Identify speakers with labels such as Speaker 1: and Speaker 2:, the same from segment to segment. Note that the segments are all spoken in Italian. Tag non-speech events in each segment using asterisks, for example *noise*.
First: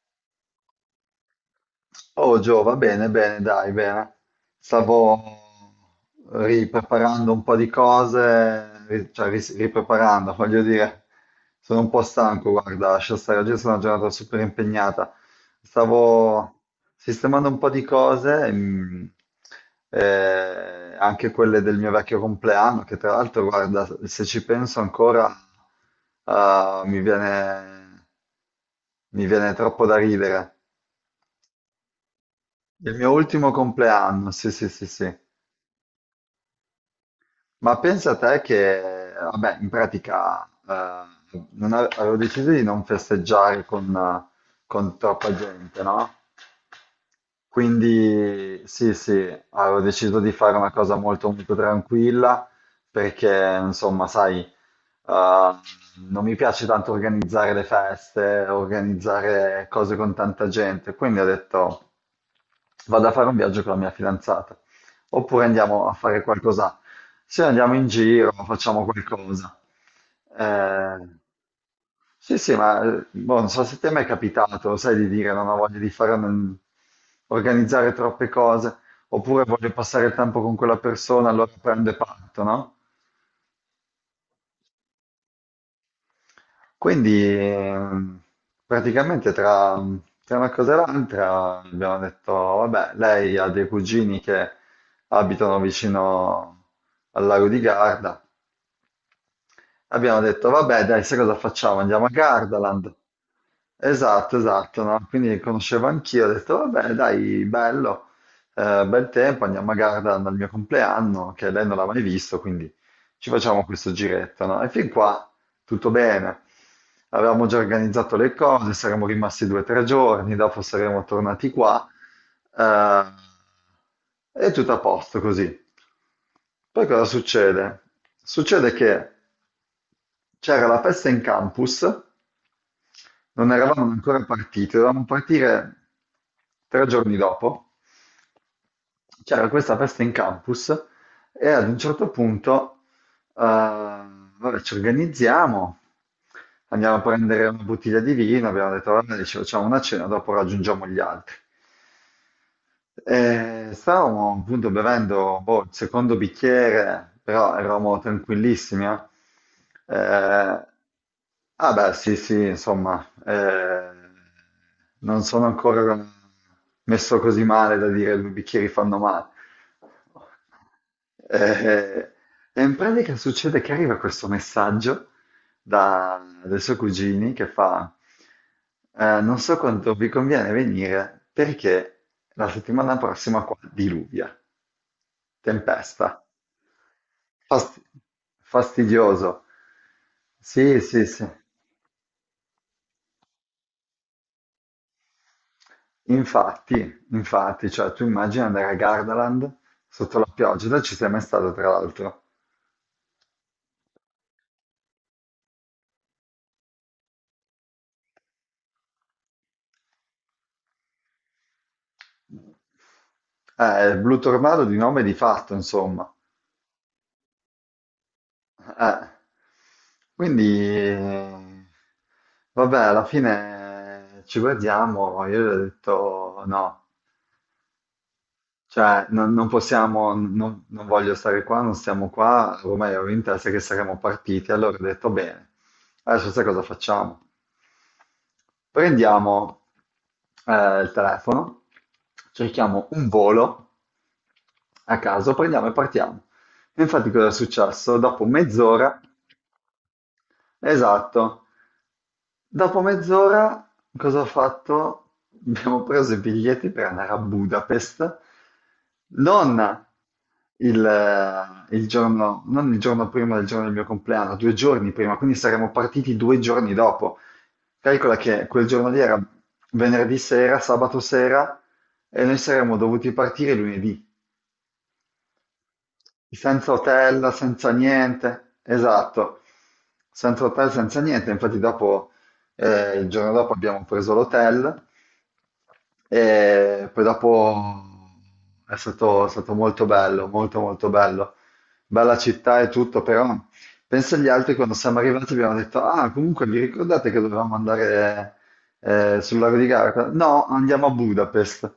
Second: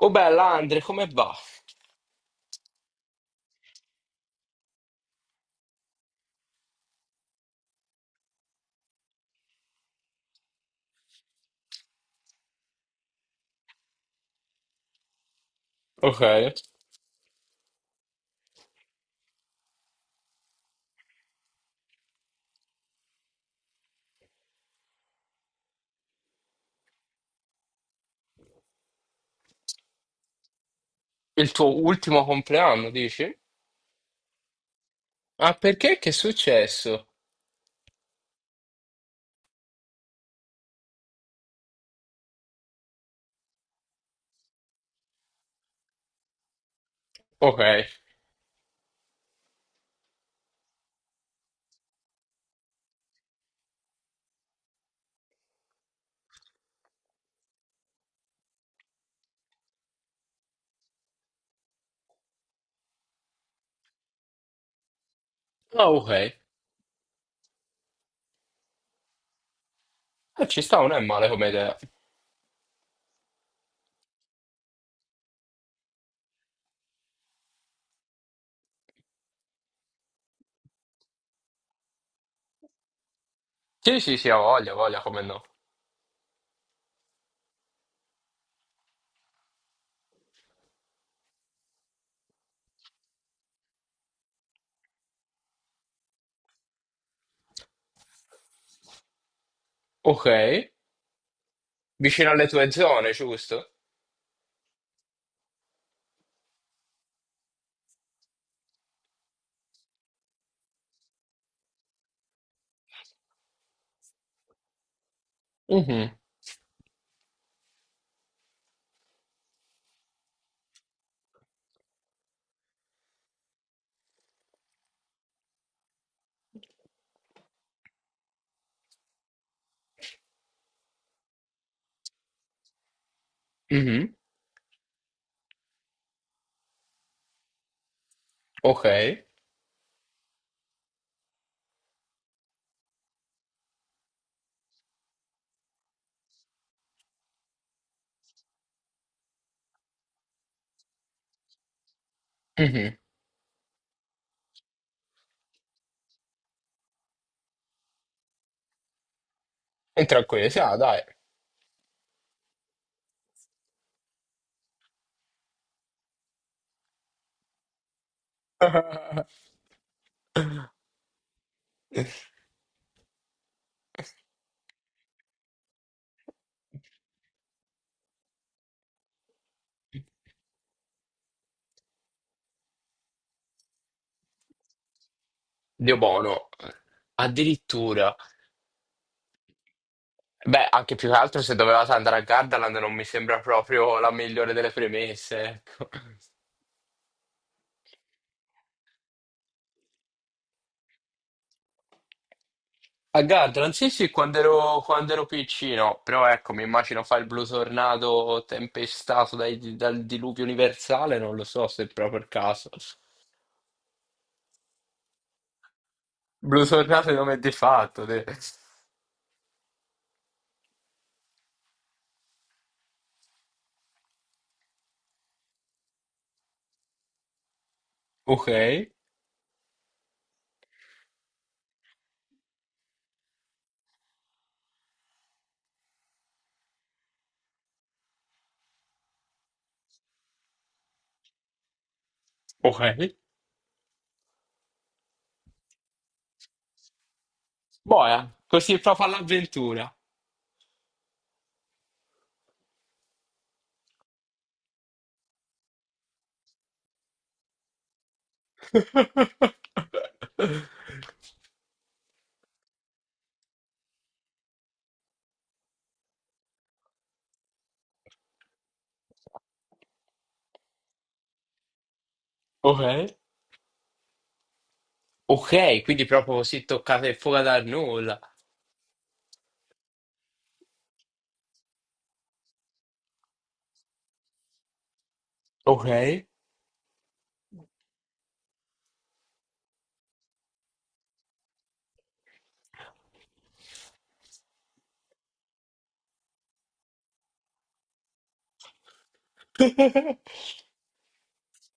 Speaker 1: Oh bella Andre, come va?
Speaker 2: Oh Gio, va bene, bene, dai, bene. Stavo ripreparando un po' di cose, ripreparando, voglio dire, sono un po' stanco, guarda, lascia stare, oggi è stata una giornata super impegnata.
Speaker 1: Ok.
Speaker 2: Stavo sistemando un po' di cose, anche quelle del mio vecchio compleanno, che tra l'altro, guarda, se ci penso ancora, ah, mi viene troppo da ridere.
Speaker 1: Il tuo ultimo compleanno,
Speaker 2: Il mio
Speaker 1: dici?
Speaker 2: ultimo compleanno, sì, sì, sì, sì.
Speaker 1: Ah, perché? Che è successo?
Speaker 2: Ma pensa a te che, vabbè, in pratica non ave- avevo deciso di non festeggiare con con troppa gente, no?
Speaker 1: Ok.
Speaker 2: Quindi sì, sì, avevo deciso di fare una cosa molto, molto tranquilla perché, insomma, sai, Uh, non mi piace tanto organizzare le feste, organizzare cose con tanta gente, quindi ho detto vado a fare un viaggio con la mia fidanzata, oppure andiamo
Speaker 1: Ah,
Speaker 2: a
Speaker 1: ok.
Speaker 2: fare qualcosa, se andiamo in giro, facciamo qualcosa.
Speaker 1: Ci sta, non
Speaker 2: Eh,
Speaker 1: è male come idea.
Speaker 2: sì, sì, ma boh, non so se te mi è capitato, sai, di dire non ho voglia di organizzare troppe cose, oppure voglio passare il tempo con quella persona, allora prendo e parto, no?
Speaker 1: Sì, sì, sì, ha voglia, come no.
Speaker 2: Quindi praticamente tra una cosa e l'altra abbiamo detto, vabbè, lei ha dei cugini che abitano vicino al lago di Garda. Abbiamo
Speaker 1: Ok.
Speaker 2: detto, vabbè, dai, sai cosa facciamo? Andiamo a
Speaker 1: Vicino alle tue
Speaker 2: Gardaland.
Speaker 1: zone, giusto?
Speaker 2: Esatto, esatto, no? Quindi conoscevo anch'io, ho detto, vabbè, dai, bello, bel tempo, andiamo a Gardaland al mio compleanno, che lei non l'ha mai visto, quindi ci facciamo questo giretto, no? E fin qua tutto
Speaker 1: Mhm,
Speaker 2: bene. Avevamo già organizzato le cose, saremmo rimasti due o tre giorni, dopo saremmo tornati qua, eh, e tutto a posto così. Poi cosa succede? Succede che c'era la festa in campus, non eravamo
Speaker 1: mhm,
Speaker 2: ancora partiti, dovevamo partire tre giorni dopo.
Speaker 1: ok.
Speaker 2: C'era questa festa in campus e ad un certo punto, vabbè, ci organizziamo, andiamo a prendere una bottiglia di vino, abbiamo detto, vabbè, ci facciamo una cena, dopo raggiungiamo gli altri.
Speaker 1: Mhm.
Speaker 2: Stavamo appunto bevendo boh, il secondo bicchiere, però eravamo tranquillissimi.
Speaker 1: Entra qui, sì,
Speaker 2: Eh,
Speaker 1: ah, dai.
Speaker 2: ah beh, sì, sì, insomma, non sono ancora messo così male da dire due bicchieri fanno male.
Speaker 1: *laughs*
Speaker 2: Eh, e in pratica succede che arriva questo messaggio dai suoi cugini che fa, non so quanto vi conviene venire perché la settimana prossima qua diluvia,
Speaker 1: Dio
Speaker 2: tempesta,
Speaker 1: buono.
Speaker 2: Fasti-
Speaker 1: Addirittura.
Speaker 2: fastidioso.
Speaker 1: Beh,
Speaker 2: Sì,
Speaker 1: anche
Speaker 2: sì,
Speaker 1: più che
Speaker 2: sì.
Speaker 1: altro, se dovevate andare a Gardaland non mi sembra proprio la migliore delle premesse, ecco.
Speaker 2: Infatti, infatti, cioè tu immagini andare a Gardaland sotto la pioggia, tu ci sei mai stato tra l'altro.
Speaker 1: A Gardaland, sì, sì, quando ero piccino, però ecco, mi immagino fa il blu tornato tempestato dal diluvio universale, non lo so se è proprio il caso.
Speaker 2: Il blu tornado di nome e di fatto, insomma.
Speaker 1: Blu tornato è nome di fatto. Te.
Speaker 2: Eh, quindi, eh, vabbè, alla fine ci guardiamo. Io gli ho detto no,
Speaker 1: Ok,
Speaker 2: cioè non possiamo, non voglio stare qua, non stiamo qua. Ormai avevo in testa che saremmo partiti. Allora ho detto bene, adesso sai cosa facciamo? Prendiamo il telefono,
Speaker 1: ok.
Speaker 2: cerchiamo un volo a caso, prendiamo e partiamo. E infatti cosa è successo? Dopo
Speaker 1: Boia, così
Speaker 2: mezz'ora,
Speaker 1: proprio all'avventura.
Speaker 2: esatto, dopo mezz'ora cosa ho fatto? *laughs* Abbiamo preso i biglietti per andare a Budapest, non
Speaker 1: *laughs*
Speaker 2: il giorno, non il giorno prima del giorno del mio compleanno, due giorni prima, quindi saremmo partiti due giorni dopo. Calcola che quel giorno lì era venerdì sera, sabato sera, e noi saremmo
Speaker 1: Ok,
Speaker 2: dovuti partire lunedì.
Speaker 1: ok, quindi proprio così
Speaker 2: Senza
Speaker 1: toccata e
Speaker 2: hotel,
Speaker 1: fuoco dal
Speaker 2: senza
Speaker 1: nulla.
Speaker 2: niente, esatto, senza hotel, senza niente. Infatti dopo, il giorno dopo abbiamo preso l'hotel
Speaker 1: Ok.
Speaker 2: e poi dopo è stato molto bello, molto molto bello. Bella città e tutto, però penso agli altri quando siamo arrivati abbiamo detto, ah comunque vi ricordate che dovevamo andare sul lago di Garda?
Speaker 1: *laughs*
Speaker 2: No, andiamo a Budapest.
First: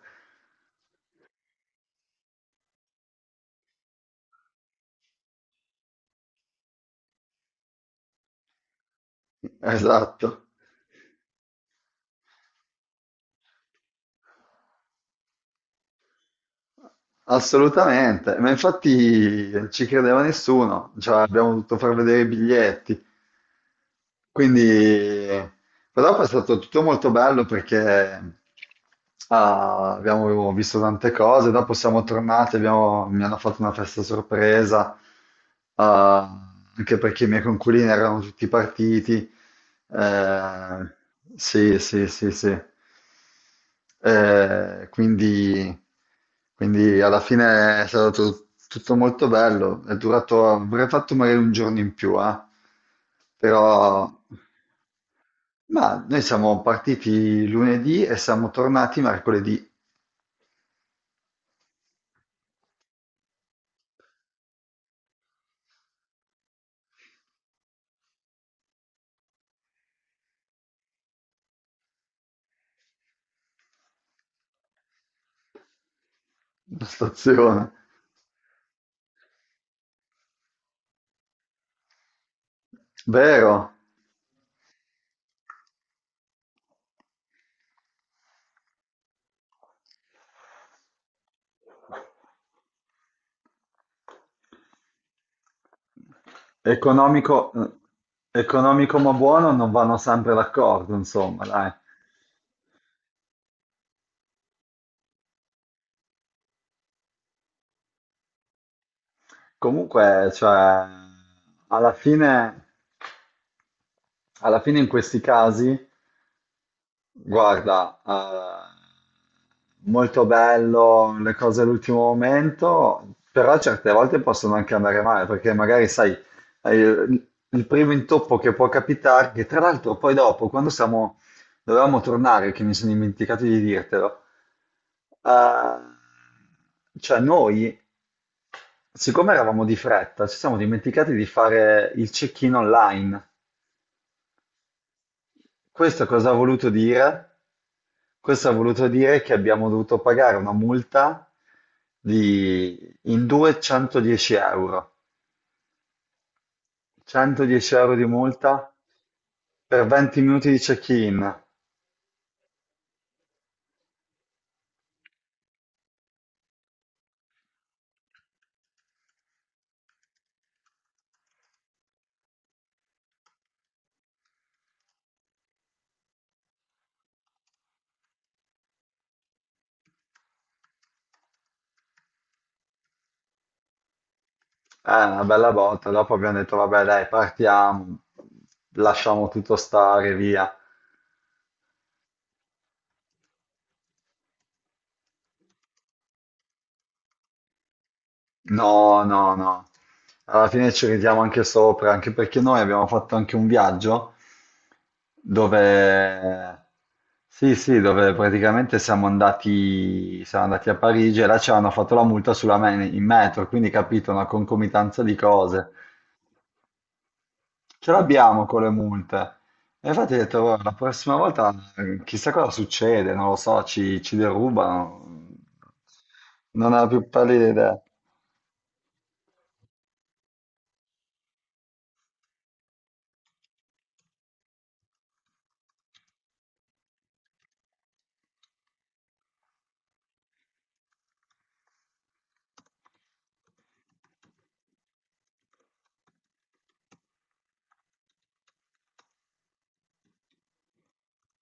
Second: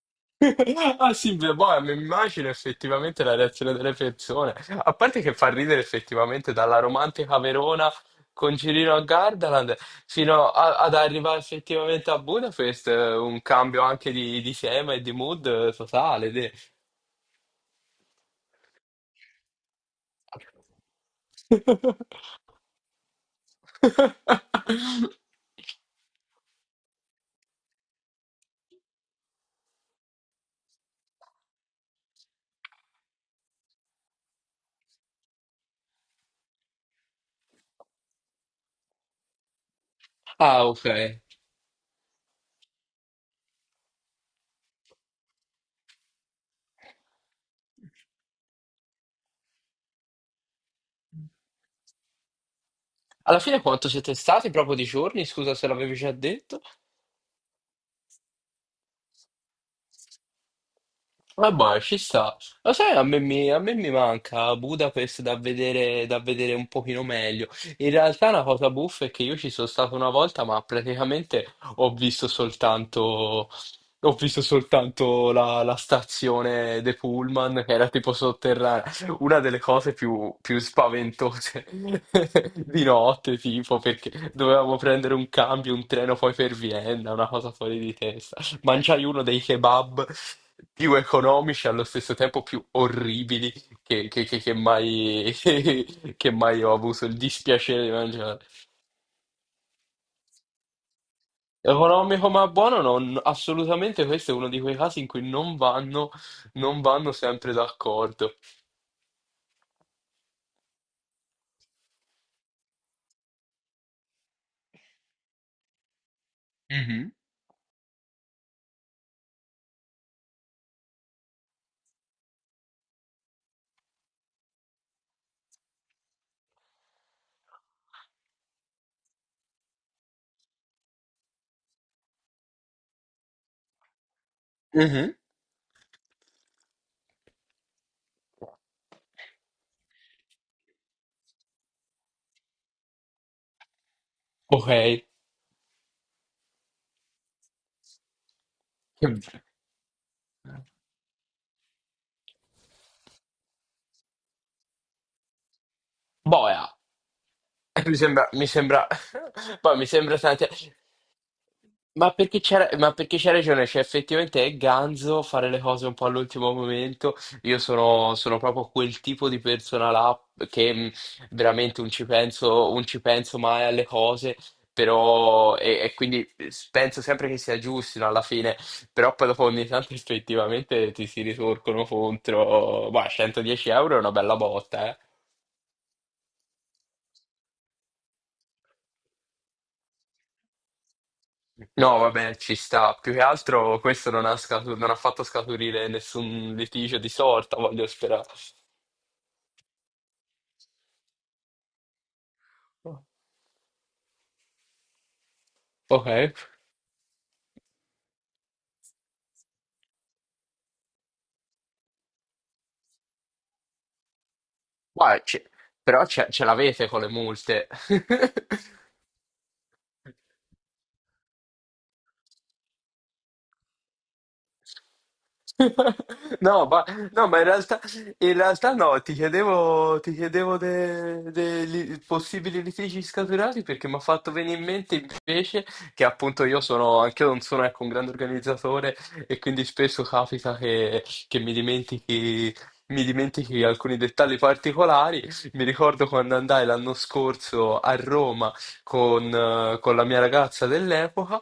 Speaker 1: Ah sì, beh, boh, mi immagino effettivamente la reazione delle persone. A parte che fa ridere effettivamente dalla romantica Verona con Cirino a Gardaland
Speaker 2: Esatto.
Speaker 1: ad arrivare effettivamente a Budapest, un cambio anche di tema e di mood totale.
Speaker 2: Assolutamente, ma infatti non ci credeva nessuno, cioè abbiamo dovuto far vedere i biglietti,
Speaker 1: *laughs*
Speaker 2: quindi però è stato tutto molto bello perché ah, abbiamo visto tante cose, dopo siamo tornati, mi hanno fatto una festa sorpresa, ah, anche perché i miei conculini erano tutti partiti,
Speaker 1: Ah, ok.
Speaker 2: eh, sì, sì, sì, sì. Eh, quindi, quindi alla fine è stato tutto molto bello. È durato, avrei fatto magari un giorno in più, eh.
Speaker 1: Alla fine quanto
Speaker 2: Però,
Speaker 1: siete stati proprio di giorni? Scusa se l'avevi
Speaker 2: ma
Speaker 1: già
Speaker 2: noi siamo
Speaker 1: detto.
Speaker 2: partiti lunedì e siamo tornati mercoledì *laughs*
Speaker 1: Vabbè, ci sta. Lo sai, a me mi manca Budapest da vedere un pochino meglio. In realtà una cosa buffa è che io ci sono stato una volta, ma praticamente ho visto soltanto la stazione
Speaker 2: alla
Speaker 1: dei Pullman,
Speaker 2: stazione.
Speaker 1: che era tipo sotterranea. Una delle cose più spaventose *laughs* di notte,
Speaker 2: Vero?
Speaker 1: tipo, perché dovevamo prendere un cambio, un treno poi per Vienna, una cosa fuori di testa. Mangiai uno dei kebab più economici e allo stesso tempo più orribili che mai, *laughs* che mai ho avuto il
Speaker 2: Economico,
Speaker 1: dispiacere di mangiare.
Speaker 2: economico ma buono non vanno sempre d'accordo, insomma, dai.
Speaker 1: Economico ma buono, no, assolutamente questo è uno di quei casi in cui non vanno sempre d'accordo.
Speaker 2: Comunque, cioè, alla fine, alla fine in questi casi
Speaker 1: Mhm.
Speaker 2: guarda, molto bello le cose all'ultimo momento, però certe volte possono anche andare male, perché magari sai, il primo intoppo che può capitare, che tra l'altro poi dopo, quando siamo, dovevamo tornare, che mi sono dimenticato di dirtelo,
Speaker 1: Mhm.
Speaker 2: cioè noi, siccome eravamo di fretta, ci siamo dimenticati di fare il check-in online.
Speaker 1: Ok,
Speaker 2: Questo cosa ha voluto dire? Questo ha voluto dire che abbiamo dovuto pagare una multa di in due 110 euro.
Speaker 1: boia.
Speaker 2: 110 euro di
Speaker 1: Mi
Speaker 2: multa
Speaker 1: sembra, *laughs* poi mi
Speaker 2: per
Speaker 1: sembra
Speaker 2: 20
Speaker 1: tante.
Speaker 2: minuti di check-in.
Speaker 1: Ma perché c'ha ragione, cioè effettivamente è ganzo fare le cose un po' all'ultimo momento. Io sono proprio quel tipo di persona là che veramente non ci penso, non ci penso mai alle cose, però e quindi penso sempre che sia giusto, no, alla fine, però poi dopo ogni tanto effettivamente ti si ritorcono contro, ma 110 euro è una bella botta,
Speaker 2: È
Speaker 1: eh.
Speaker 2: una bella botta. Dopo abbiamo detto, vabbè, dai, partiamo, lasciamo tutto stare, via.
Speaker 1: No, vabbè, ci sta. Più che altro questo non ha, non ha fatto scaturire nessun litigio di sorta, voglio sperare.
Speaker 2: No, no, no. Alla fine ci ridiamo anche sopra, anche perché noi abbiamo fatto anche un viaggio
Speaker 1: Ok.
Speaker 2: dove, sì, sì, dove praticamente siamo andati a Parigi e là ci hanno fatto la multa in metro, quindi capito, una concomitanza di
Speaker 1: Ma c'è-
Speaker 2: cose.
Speaker 1: Però ce l'avete con le multe.
Speaker 2: Ce l'abbiamo
Speaker 1: *laughs*
Speaker 2: con le multe. E infatti ho detto, "Guarda, la prossima volta chissà cosa succede, non lo so, ci derubano.
Speaker 1: *laughs* No,
Speaker 2: Non ho
Speaker 1: ma,
Speaker 2: la più
Speaker 1: no, ma
Speaker 2: pallida idea.
Speaker 1: in realtà no, ti chiedevo dei possibili litigi scaturati perché mi ha fatto venire in mente invece che appunto io sono, anche io non sono, ecco, un grande organizzatore e quindi spesso capita che mi dimentichi alcuni dettagli particolari. Mi ricordo quando andai l'anno scorso a Roma con la mia ragazza dell'epoca.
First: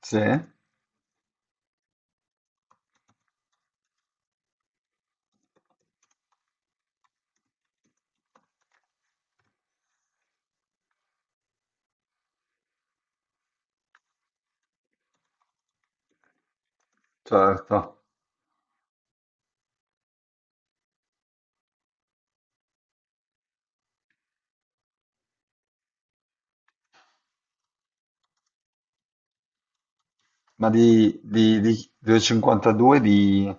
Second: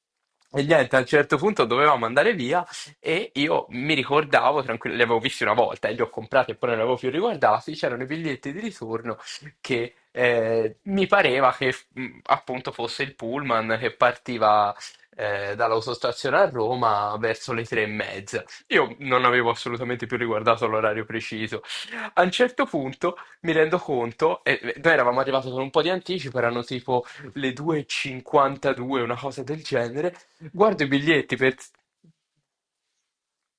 Speaker 2: Sì,
Speaker 1: E niente, a un certo punto dovevamo andare via e io mi ricordavo, tranquillo, li avevo visti una volta e li ho comprati e poi non li avevo più riguardati, c'erano i biglietti di ritorno che mi pareva che appunto fosse il pullman che partiva dall'autostazione a Roma verso le
Speaker 2: certo.
Speaker 1: 3:30. Io non avevo assolutamente più riguardato l'orario preciso. A un certo punto mi rendo conto, e noi eravamo arrivati con un po' di anticipo, erano tipo le 2.52, una cosa del genere,
Speaker 2: Ma
Speaker 1: guardo i biglietti per
Speaker 2: delle 52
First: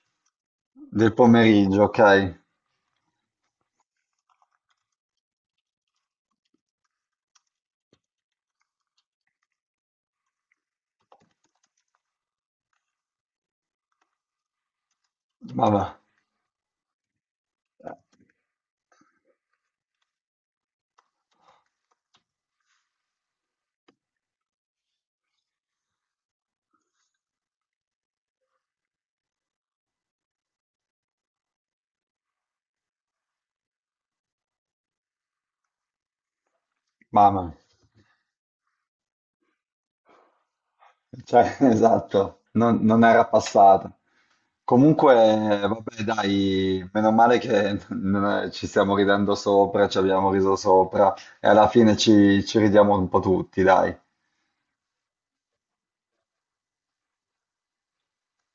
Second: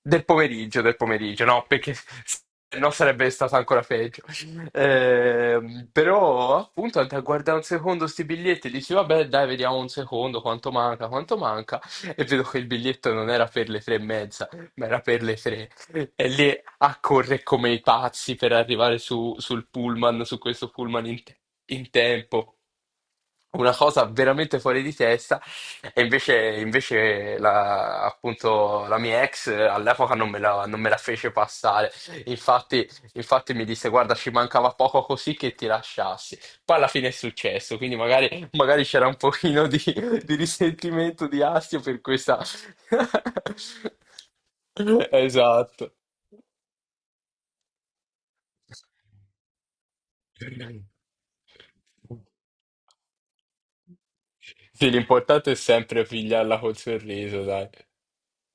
Speaker 1: del
Speaker 2: del
Speaker 1: pomeriggio, no,
Speaker 2: pomeriggio,
Speaker 1: perché *laughs*
Speaker 2: ok.
Speaker 1: se no sarebbe stato ancora peggio. Però appunto andai a guardare un secondo sti biglietti, dici vabbè, dai, vediamo un secondo quanto manca, quanto manca, e vedo che il biglietto non era per le 3:30, ma era per le 3.
Speaker 2: Mamma,
Speaker 1: E lì a correre come i pazzi per arrivare sul pullman, su questo pullman in, in tempo. Una cosa veramente fuori di testa. E invece, invece la, appunto, la mia ex all'epoca non me la fece passare. Infatti, infatti mi disse: "Guarda, ci mancava poco così che ti lasciassi." Poi alla fine è
Speaker 2: mamma,
Speaker 1: successo, quindi magari, magari c'era un pochino di risentimento, di
Speaker 2: cioè, *laughs*
Speaker 1: astio per
Speaker 2: esatto,
Speaker 1: questa.
Speaker 2: non
Speaker 1: *laughs*
Speaker 2: era passata. Comunque,
Speaker 1: Esatto.
Speaker 2: vabbè, dai, meno male che non è- ci stiamo ridendo sopra, ci abbiamo riso sopra e alla fine ci ridiamo un po' tutti, dai.
Speaker 1: Sì, l'importante è sempre pigliarla col sorriso, dai.